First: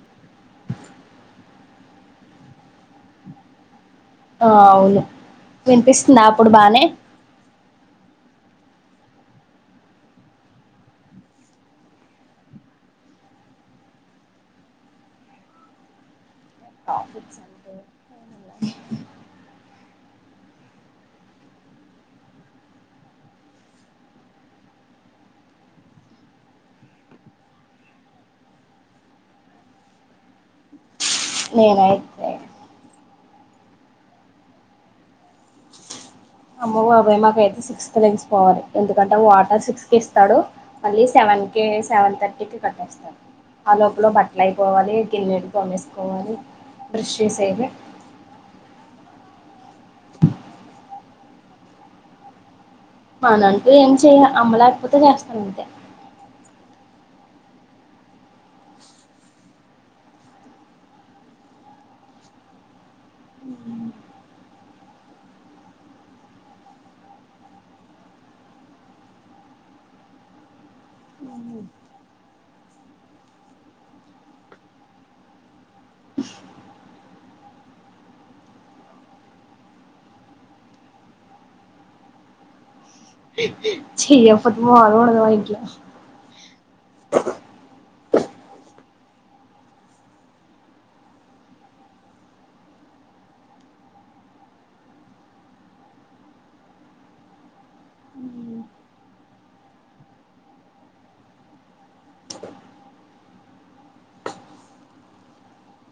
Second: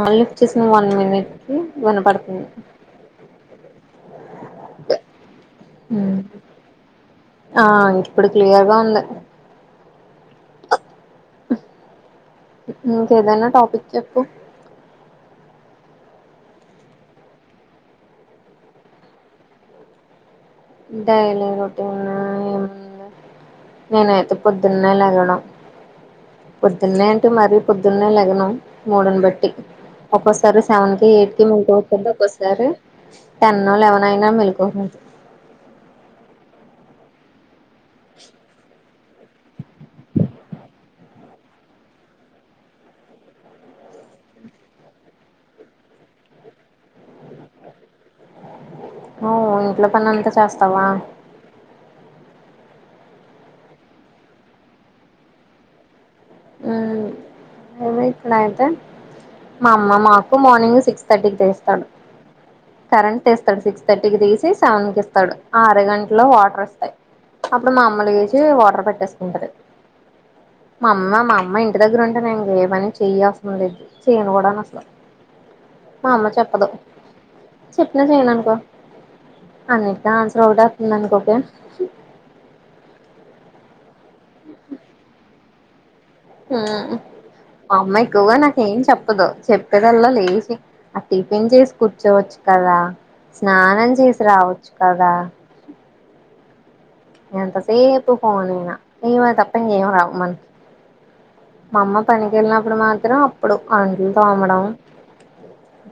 ఆ లిఫ్ట్ చేసింది one minute కి వినపడుతుంది ఆ అవును వినిపిస్తుందా అప్పుడు బానే క్లియర్గా ఉంది క ఏదన్న టాపిక్ ఎప్పు ంట డైలీ రొటీన్ ఏ నేనైతే పొద్దున్నే లెగడం పొద్దున్న అంటే మరీ పొద్దున్నే లగడంం మూడ్ ని బట్టి ఒక్కోసారి సెవన్ బయటికి మేం పోతుంటే నేనైతే ఒకసారి టెన్ లెవెన్ అయినా మెళకువ అమ్మో బాబోయ్ మాకు అయితే [unintelligible] ఎంత ఎందుకంటే వాటర్ సిక్స్ కి ఇస్తాడు మళ్ళీ సెవెన్ కి సెవెన్ థర్టీకి కట్టేస్తాడు ఆ లోపల బట్టలు అయిపోవాలి గిన్నెలు తోమేసుకోవాలి బ్రష్ చేసేయాలి అ ఓ ఇట్ల పని అంతా చేస్తావా పని అంటే ఏం చెయ్య అమ్మ లేకపోతే చేస్తాను అంతే ఉ ఇక్కడ అయితే మా అమ్మ మాకు మార్నింగ్ సిక్స్ థర్టీకి తీస్తాడు కరెంట్ తీస్తాడు సిక్స్ థర్టీకి తీసి సెవెన్ కి ఇస్తడు ఆ అర గంటలో వాటర్ వస్తాయి అప్పుడు మా అమ్మ లేసి వాటర్ పట్టేసుకుంటది మా అమ్మ మా అమ్మ ఇంటి దగ్గర ఉంటే నేను ఇంక ఏ పని చెయల్సంది లేది చేయను కూడా అసలు మా అమ్మ చెప్పదు చెప్పినా చెయను అనుకో అన్నిటికీ ఆన్సర్ ఒకటే వస్తుంది అనుకోకే చేయకపోతే మాములుగా ఉండదు మా ఇంట్ల ఉ మా అమ్మ ఎక్కువగా నాకు ఏం చెప్పదు చెప్పేదల్లా లేచి ఆ టిఫిన్ చేసి కూర్చోవచ్చు కదా స్నానం చేసి రావచ్చు కదా ఎంతసేపు ఫోన్ యేన ఇవి తప్ప ఇంకేం రావు మనకి మా అమ్మ పనికి వెళ్ళినప్పుడు మాత్రం అప్పుడు అంట్లు తోమడం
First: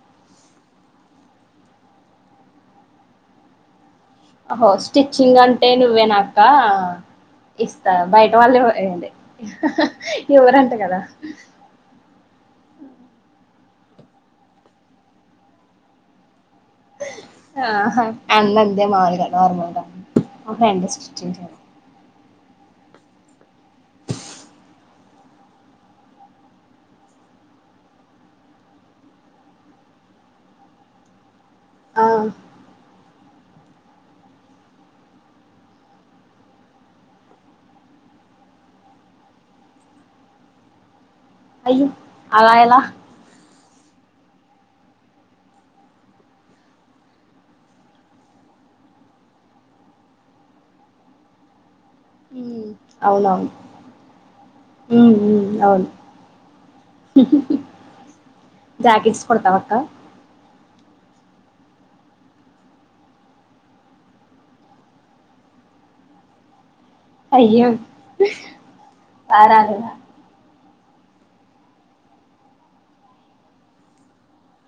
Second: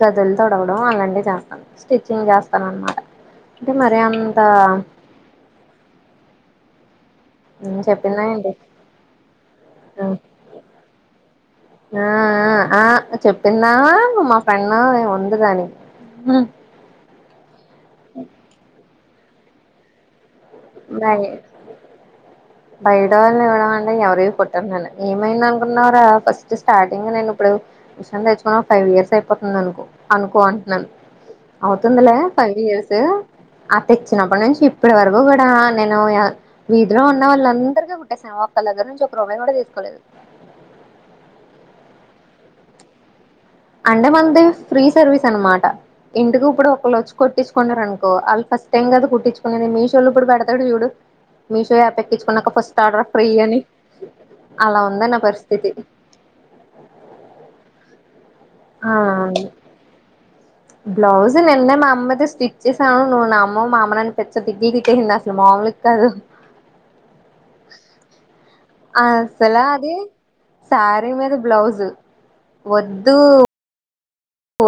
గదులు తుడవడం అలాంటివి చేస్తాను స్టిచ్చింగ్ చేస్తాను అన్నమాట అంటే మర్ అ హో స్టిచ్చింగ్ అంటే నువ్వే నాకు కా ఇస్తా చెప్పిందా బయట ఏంటి వాళ్లే అండి ఇవ్వరంట కదా ఆ ఆ చెప్పిన్నా మా ఫ్రెండ్ ఉంది కాని ఆ అన్ని అంతే మా వా నార్మల్ అహ ఎంత బయ స్త్రీచింగ్ బయట వాళ్ళు ఇవ్వడం అంటే ఎవరివి కుట్టను నేను ఏమైంది అనుకున్నవ్ రా ఫస్ట్ స్టార్టింగ్ నేను ఇప్పుడు మెషిన్ తెచ్చుకుని ఒక ఫైవ్ ఇయర్స్ అయిపోతుంది అనుకో అనుకో అంటున్నాను ఆ అవుతుందిలే ఫైవ్ ఇయర్స్ అ తెచ్చినప్పటి నుంచి ఇప్పటి వరకు కూడా ఆ నేను వీధిలో ఉన్న వాళ్ళు అందరికి కుట్టేసాను ఒక్కళ్ళ దగ్గర నుంచి ఒక రూపాయి కూడా తీసుకోలేదు అయ్యో అలా ఎలా అంటే మనది ఫ్రీ సర్వీస్ అన్నమాట ఇంటికి ఇప్పుడు ఒకళ్లు వచ్చి కుట్టించుకున్నారు అనుకో వాళ్ళు ఫస్ట్ టైం కదా కుట్టించుకునేది మీషో లో ఇప్పుడు పెడతాడు చూడు మీషో యాప్ ఎక్కించుకున్నాక ఉమ్ ఫస్ట్ ఆర్డర్ ఫ్రీ అవునవును అని అలా ఉ ఉంది నా ఉ పరిస్థితి అవును ఆ జాకెట్స్ కుడతావ అక్క బ్లౌజ్ నిన్న మా అమ్మ ది స్టిచ్ చేసాను అమ్మో మా అమ్మ నన్ను పిచ్చిగా తిట్లు తిట్టేసింది అసలు మాములుగా కాదు అయ్యో అసలు రారాదురా అది శారీ మీద బ్లౌజు వద్దు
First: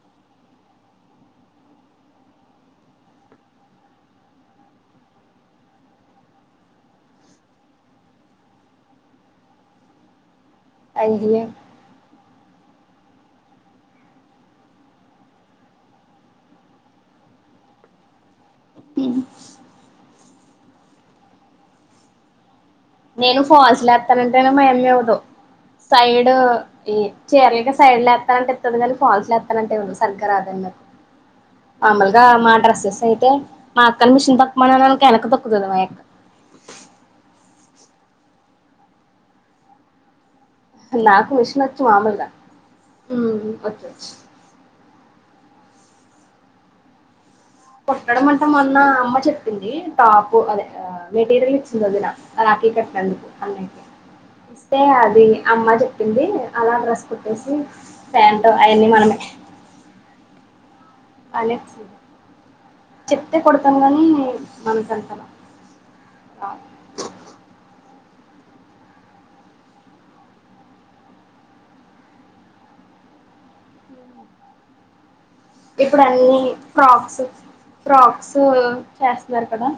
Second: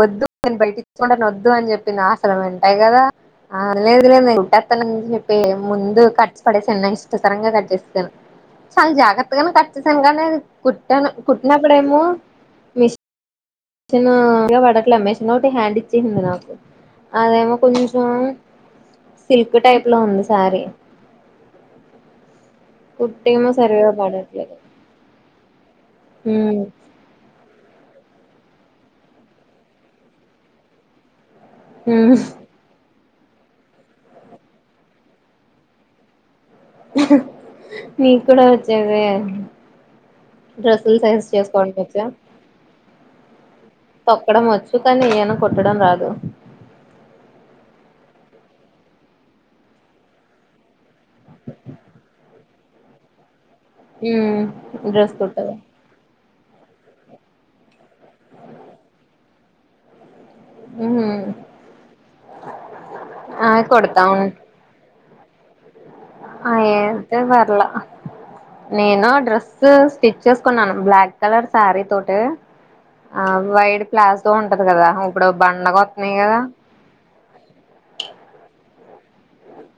వద్దు నేను బయట ఇచ్చుకుంటాను వద్దు అని చెప్పి నా అసలు వింటే కదా అ లేదు లేదు నేను కుట్టేత్తాను అని చెప్పి ముందు కట్ చేసి పడేసాను నైఫ్ తో సడెన్ గా కట్ చేసెసాను చాలా జాగ్రత్తగానే కట్ చేసాను కా కుట్టాను అయ్యో కుట్టినప్పుడేమో మెషిన్ నా పడట్లే మెషిన్ ఒకటి హ్యాండ్ ఇచ్చేసింది నాకు అదేమో కొంచెం సిల్క్ టైప్ లో ఉంది సారీ నేను కుట్టేమో ఫాల్స్ సరిగా లు ఎత్తానంటే నే పడట్లేదు మా యమ్మ ఇవ్వదు సైడ్ ఉమ్ ఈ చీరలకె సైడ్ లేత్త ఎత్తనంటే ఎస్తుంది కానీ ఫాల్న్స్లు ఎస్తానంటే సరిగా రాదన్నకు ఉమ్ ఆమల్గా మాడ్రస్ ఎస్ యితే మాక్కని మిషన్ తక్కుమ అనక తక్కుతు మకు నీ కూడ వచ్చాదే నాకు మీషన్ వచ్చు మామలుగా హ్మ్ తొక్కడం వచ్ కానీ ఆయన కుట్టడం రాదు కొట్టడం అంటా మొన్న అమ్మ చెప్పింది టాప్ అదే మెటీరియల్ ఇచ్చింది అద నా అకే కట్టినందుకు అన్నకి ఉమ్ ఇస్తే డ్రెస్ అది కుట్టదా అమ్మ చెప్పింది అలా డ్రెస్ కుట్టేసి ప్యాంట్ అవన్నీ మనమే ఉహు అలెక్స్ చెప్తే ఆ కొడతాం గాని మన హలో ఆ ఏంతే వర్లా నేను డ్రెస్ స్టిచ్ చేసుకున్నాను. బ్లాక్ కలర్ శారీ తోటె ఆ వైట్ ప్లాస్తో ఉంటది, కదా అవ్ ఇప్పుడు అన్ని ఫ్రాక్స్ ఫ్రాక్స్ చేస్తున్నారు కదా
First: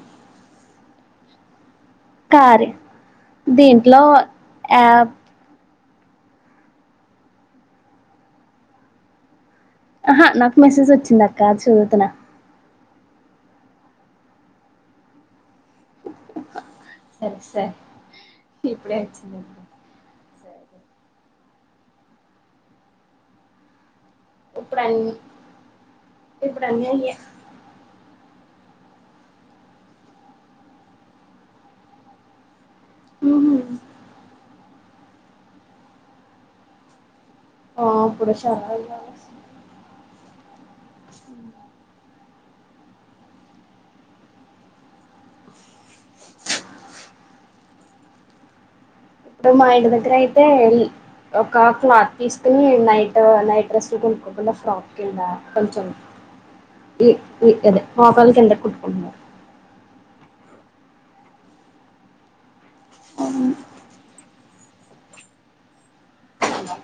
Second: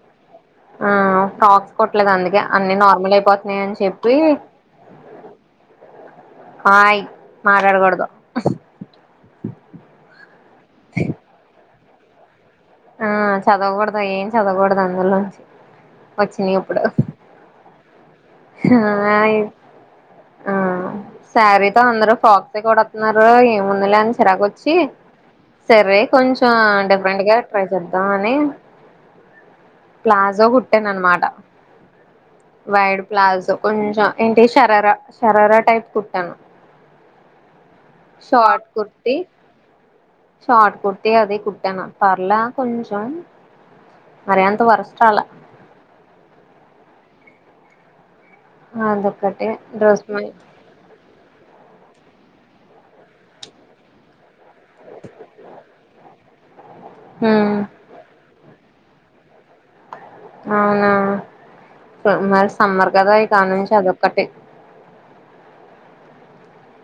ఆ ఫ్రాక్స్ కొట్టలేదు అందుకే కారే అన్ని నార్మల్ అయిపోతున్నాయి అని దీంట్లో చెప్పి యాప్ ఆయ్ మాట్లాడకూడదు ఆహ నాకు మెసేజ్ వచ్చింది అక్క చూద్ త్తన్నా ఆ చదవకూడదు ఏం చదకూడదు అందులోంచి వచ్చినయి ఇప్పుడు సరే సరే హ్ ఇప్పుడే హా యి వచ్చింది ఆ సరే శారీతో అందరు ఫ్రాక్సే కొడుతున్నారు ఏ ముందులే అన్సి చిరాగొచ్చి ఇప్పుడు అన్ని సరే కొంచెం ఇప్పుడు అన్నీ అయ్యాయి డిఫరెంట్ గా ద్దాన్నే ప్లాజో కుట్టాను అనమాట వైడ్ ప్లాజో కొంచెం ఏంటి ష్ శషరరా శషరరా టైప్ కుట్టాను ఆ అప్పుడ షార్ట్ చాలా కుర్తి [unintelligible] షార్ట్ కుర్తి అది కుట్టాను పాప్ అలా కొంచం మరి అంత వరస్ట్రాల అదొక్కటి ఇప్పుడు మా ఇంటి డ్రెస్ దగ్గర మరి అయితే ఇం క్లాత్ తీసుకుని నైట్ నైట్ డ్రెస్లు కొనుక్కోకుండా ఫ్రాక్ కింద కొంచెం ఈ ఈ ఉమ్ అదే మోకాలు కిందకు కుట్ వున్నా అవునా మరి స సమ్మర్ కదా ఈ కాలం నుంచి అది ఒక్కటి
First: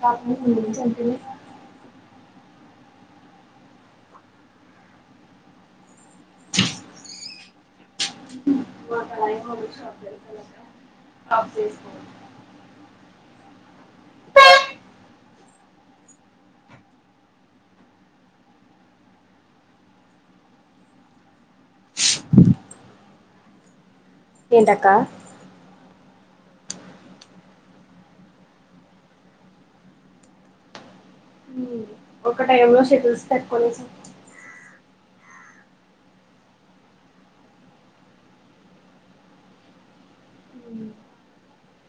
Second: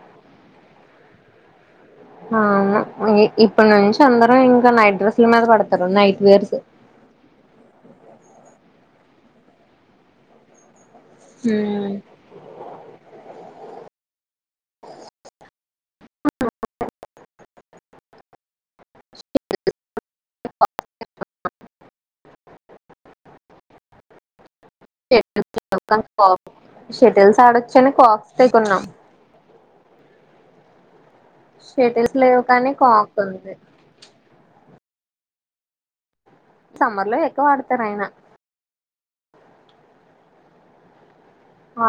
కాపు ముడి చెతు [inaudible] అవును ఇప్పటి నుంచి అందరూ ఇంకా నైట్ డ్రెస్సుల మీద పడతారు నైట్ వేర్స్ మా [inaudible] ఆ చే హ్మ్ [inaudible] ఏంటాక్క షటిల్స్ ఆడొచ్చని కాక్స్ తే కొన్నాం షటిల్స్ ఒక లేవు కానీ టైమ్ లో షటిల్స్ కిక్ంది పెట్టుకోనేసాం సమ్మర్ లో ఎక్కువ ఆడతార ఆయన ఆ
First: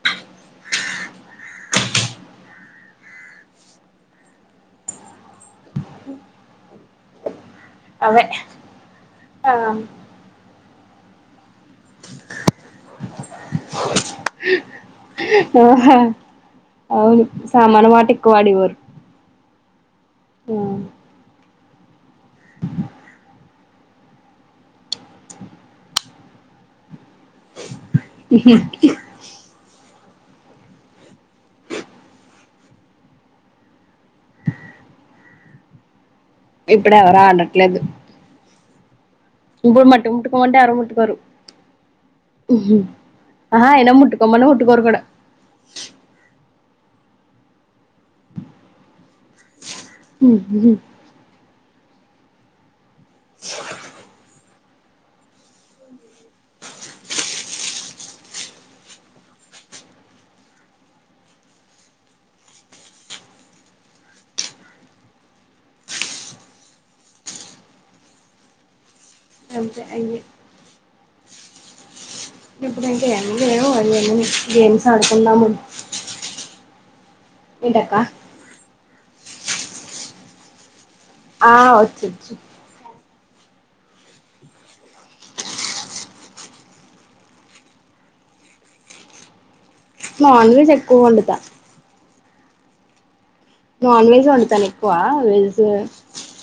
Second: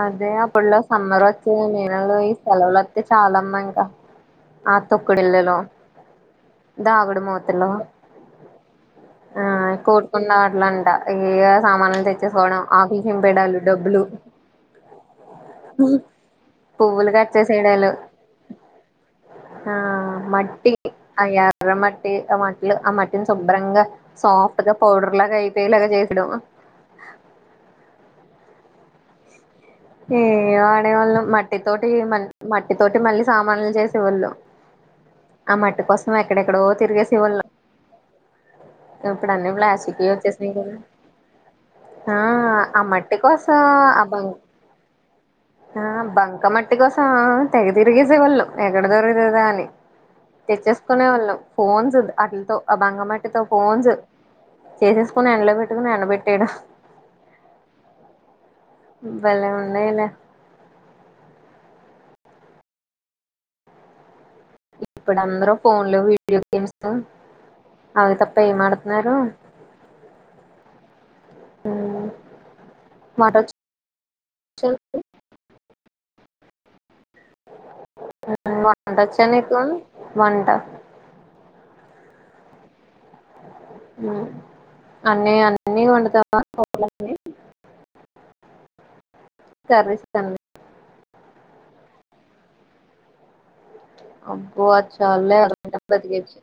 అదే అప్పుట్లో సమ్మర్ వచ్చే నేనలు ఈ సెలవులు వస్తే చాలమ్మా ఇంకా ఆ తొక్కుడిళ్ళలో దాగుడుమూతల అవే ఆ కోడుకుండాటలాండి ఏ సామానలు తెచ్చేసుకోవడం ఆకషం పెడాలు డబ్బులు పువ్వులు అవును కట్ సామాన చేసేయడాలు వాటికు వాడి వ శర్ర మట్టి ఆ మట్లు ఆ మట్టిని శుభ్రంగా సాఫ్ట్ గా పౌడర్ లాగా అయిపోయేలాగా చేసడం ఏ ఆడేవాళ్ళు మట్టి తోటి మ మట్టి తోటి మళ్ళీ సామాన్లు చేసేవాళ్ళు ఆ మట్టిక వస్త ఇప్పుడు ఎవరు ఆడట్లేదు ఇప్పుడు అన్నీ ఇప్పుడు ప్లాస్క్ మట్టి వచ్చేసినాయి ముట్టుకోమంటే కదా ఎవరు ముట్టుకోరు ఆ ఆ మట్టి కోసం ఆహా అయినా ఆ బం ముట్టుకోమని ముట్టుకోరు కూడా బంక మట్టి వటి కోసం తెగ తిరిగేసేవాళ్ళు ఎక్కడ దొర కదా అని తెచ్చేసుకునే వాళ్ళం ఫోన్స్ ఉ అటిలతో ఆ భంగమ ఫోన్స్ చేసేసుకుని ఎండలో పెట్టుకుని ఎండబెట్టాడు భలే వున్నాయిలే ఇప్పుడు అందరు ఫోన్లు వీడియో గేమ్స్ అవి తప్ప ఏమాడ అంతే అయ్యే ఆ ఇప్పుడు ఇంకా ఎన్ని లేవు అది ఏమ గేమ్స్ ఆడుకున్నాము ఎంటక్క వంట వచ్చా నీకు ఆ వచ్చు వచ్చు అన్నీ అన్ని వండుతావా కోల కర్రీస్ అన్ని నాన్ వెజ్ వండుతా నాన్ వెజ అబ్బో వండుతాను అది ఎక్కువ చాలులే వెజ అరగంట బతికేయొచ్చు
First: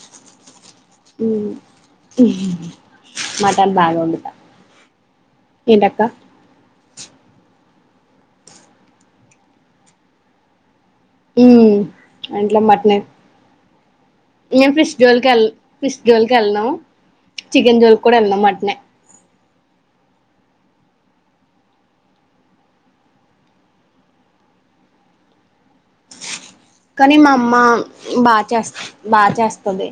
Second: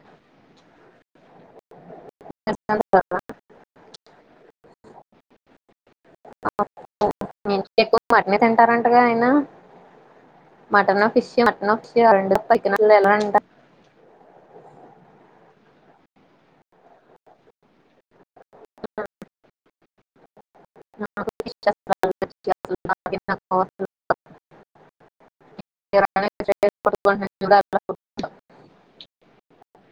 మాటన్ బాగా వండుతా ఏంటక్క మ ఎక్కువ మట్టనే తింటారంటగా ఆయన మటనో ఫిషి మటనో ఫిషి అ ఇంట్లో పన మటనే ఎలాంట ఫిస్ జోలికి వెళ్ళనాాం చికెన్ జోలి కూడా వెళ్ళనాాం మటనే [unintelligible] కానీ మా పట్టుకుంటున్నాను అమ్మ చూడు అలా. బాగా చేస్త బాగా చేస్తుది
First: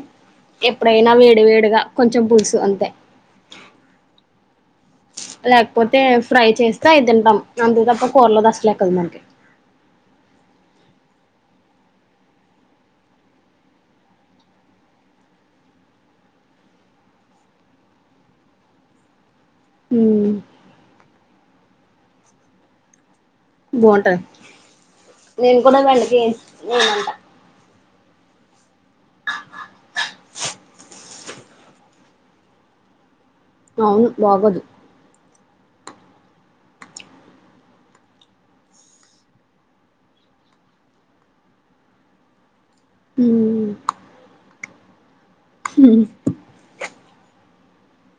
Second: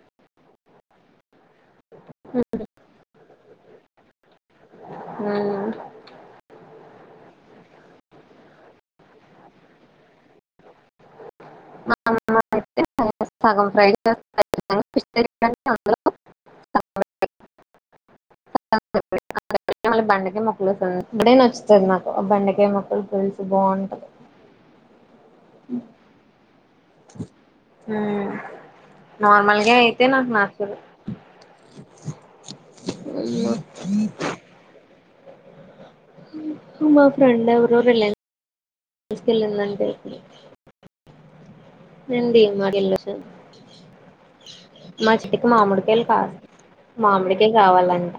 ఎప్పుడైనా వేడి వేడిగా కొంచెం పులుసు అంతే ఉమ్. లేకపోతే ఫ్రై చేస్త ఇది తింటాం అంతే తప్ప కూరలోది అసలు ఎక్కదు మనకి సగం ఫ్రై అంద స [unintelligible] అ మ ఉమ్ బంండే మకులు స ఇప్పుడే న వచ్చుతుంది మాకు బెండకాయ మొక్కలు పల్ బాగుంటాయి నేను కూడా వెంటకి ఉమ్ నార్మల్గా అయితే నాకు నచల్ అవును బాగోధు మా ఫ్రెండ్ ఎవరు రిలయన్స్సుకెళ్ళిందంటే అండి మాెళ మా చిట్టుకి మామిడికాయలు కాదు మామిడికాయ కావాలంట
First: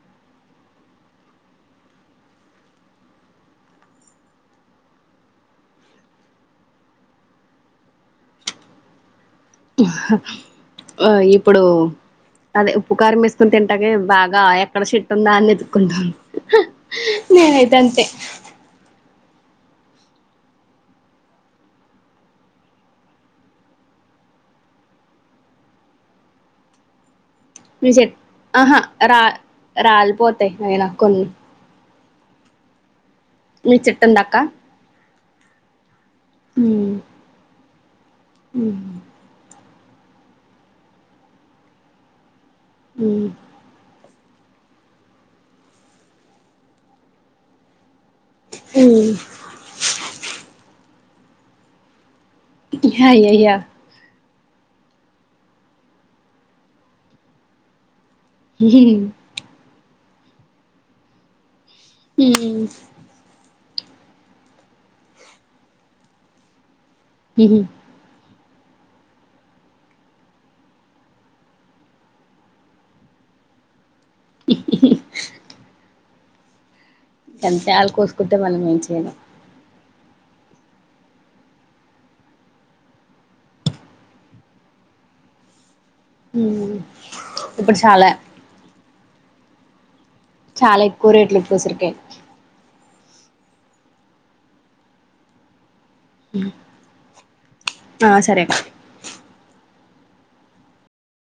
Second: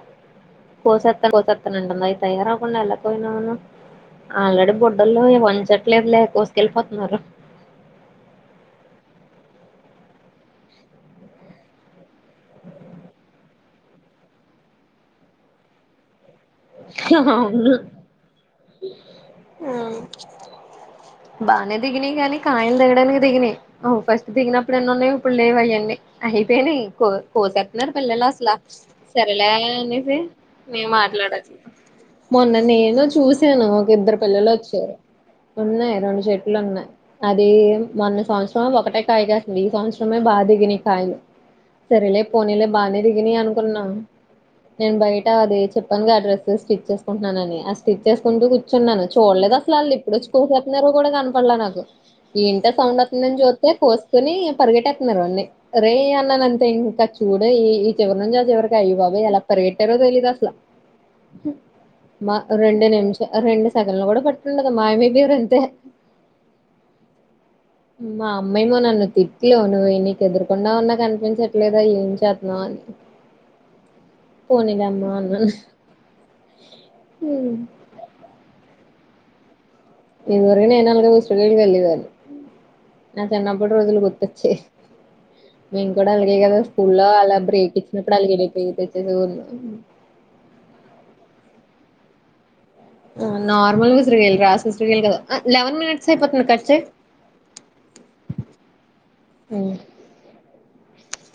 కోసత్త కోసత్తానంటంది అవి తయార అవకుండా వెళ్ళకపోయినాను ఆల్రెడీ బొడ్డల్లో వంచట్లేదు లే కోసుకెళ్ళిపోతున్నారు ఇప్పుడు అదే ఉప్పు కారం వేసుకుని తింటాక బాగా ఎక్కడ చెట్టు ఉందా అని వెతుకుంటాను అ అవును బానే దిగినాయి కాగానీ కాయలు దిగడానికి దిగినాయి ఫస్ట్ దిగినప్పుడు ఎన్నన్నాయి ఇప్పుడు లేవ అయ్యండి అయిపోయినాయి కో మీ కోసతున్నారు చెట్ పిల్లలు అసలా ఆహా రా సరేలే అనేసి రాలిపోతాయి అయినా నేను కొన్ని మాట్లాడచ్చు మొన్న న ఏను చూసాను మీ ఒక చెట్టు ఇద్దరు ఉందా అక్క పిల్లలు వచ్చారు ఉన్నాయ అను షర్ట్లు ఉన్నాయి అదే మన సంవత్సరం ఒకటే కాయగాస్తుంది ఈ సంవత్సరం మ బాధిగని కా సరలే పోనీలే బానే దిగిన అనుకున్నా నేను బయట అద చెప్పానుగా అడ్రస్ స్టిచ్ చేసుకుంటున్నానని స్టిచ్ చేసుకుంటూ కూర్చున్నాను చూడలేదు అసలు అల్ ఇప్పుడు వచ్చి [unintelligible] కూడా కనపడలా నాకు ఏంట సౌండ్ వస్తుందని అయ్యయ్యో చూత్తే కోస్ కొని పరిగెట్టేత్తున్నారు. [unintelligible] సరే అన్నలంతే ఇంకా చూడాలి చివరినించి ఆ చివరికి అయ్యో బాబోయ్ ఎలా పరిగే ఎలా తెలీదు అసలు చె మా రెండ నిమ్ష్ రెండు చెదలు కూడా పట్టిండదు మాయమైపోయింది అంతే హ్మ్మ్ అమ్మాయి వాళ్ళ నన్ను తిట్టి అవును నీకు ఎదురుకుండా ఉన్నా కనిపించట్లేదా ఏం చేత్తున్నావు అని పోనీ లేమ్మా అన్నా టెంకాయిల్ కోసుకుంటే మళ్ళ [unintelligible] ేనా ఇదివరకు నేను [unintelligible] వెళ్ళదాన్ని నా చిన్నప్పటి రోజులు గుర్తొచ్చాయ్ మేము కూడా అలాగే కదా హ్మ్. స్కూల్లో అలా ఇప్పుడు బ్రేక్ చాలా ఇచ్చినప్పుడు అలాగే లేపి తెచ్చేసిం మ్మ్ చాలా ఎక్కువ రేట్లు ఇప్పుడు ఉసిరికాయ్ నార్మల్ ఉసిరికాయలు కాసు ఉసిరికాయలు కాదు సే [unintelligible] కచ్చే ఆ సరే అక్క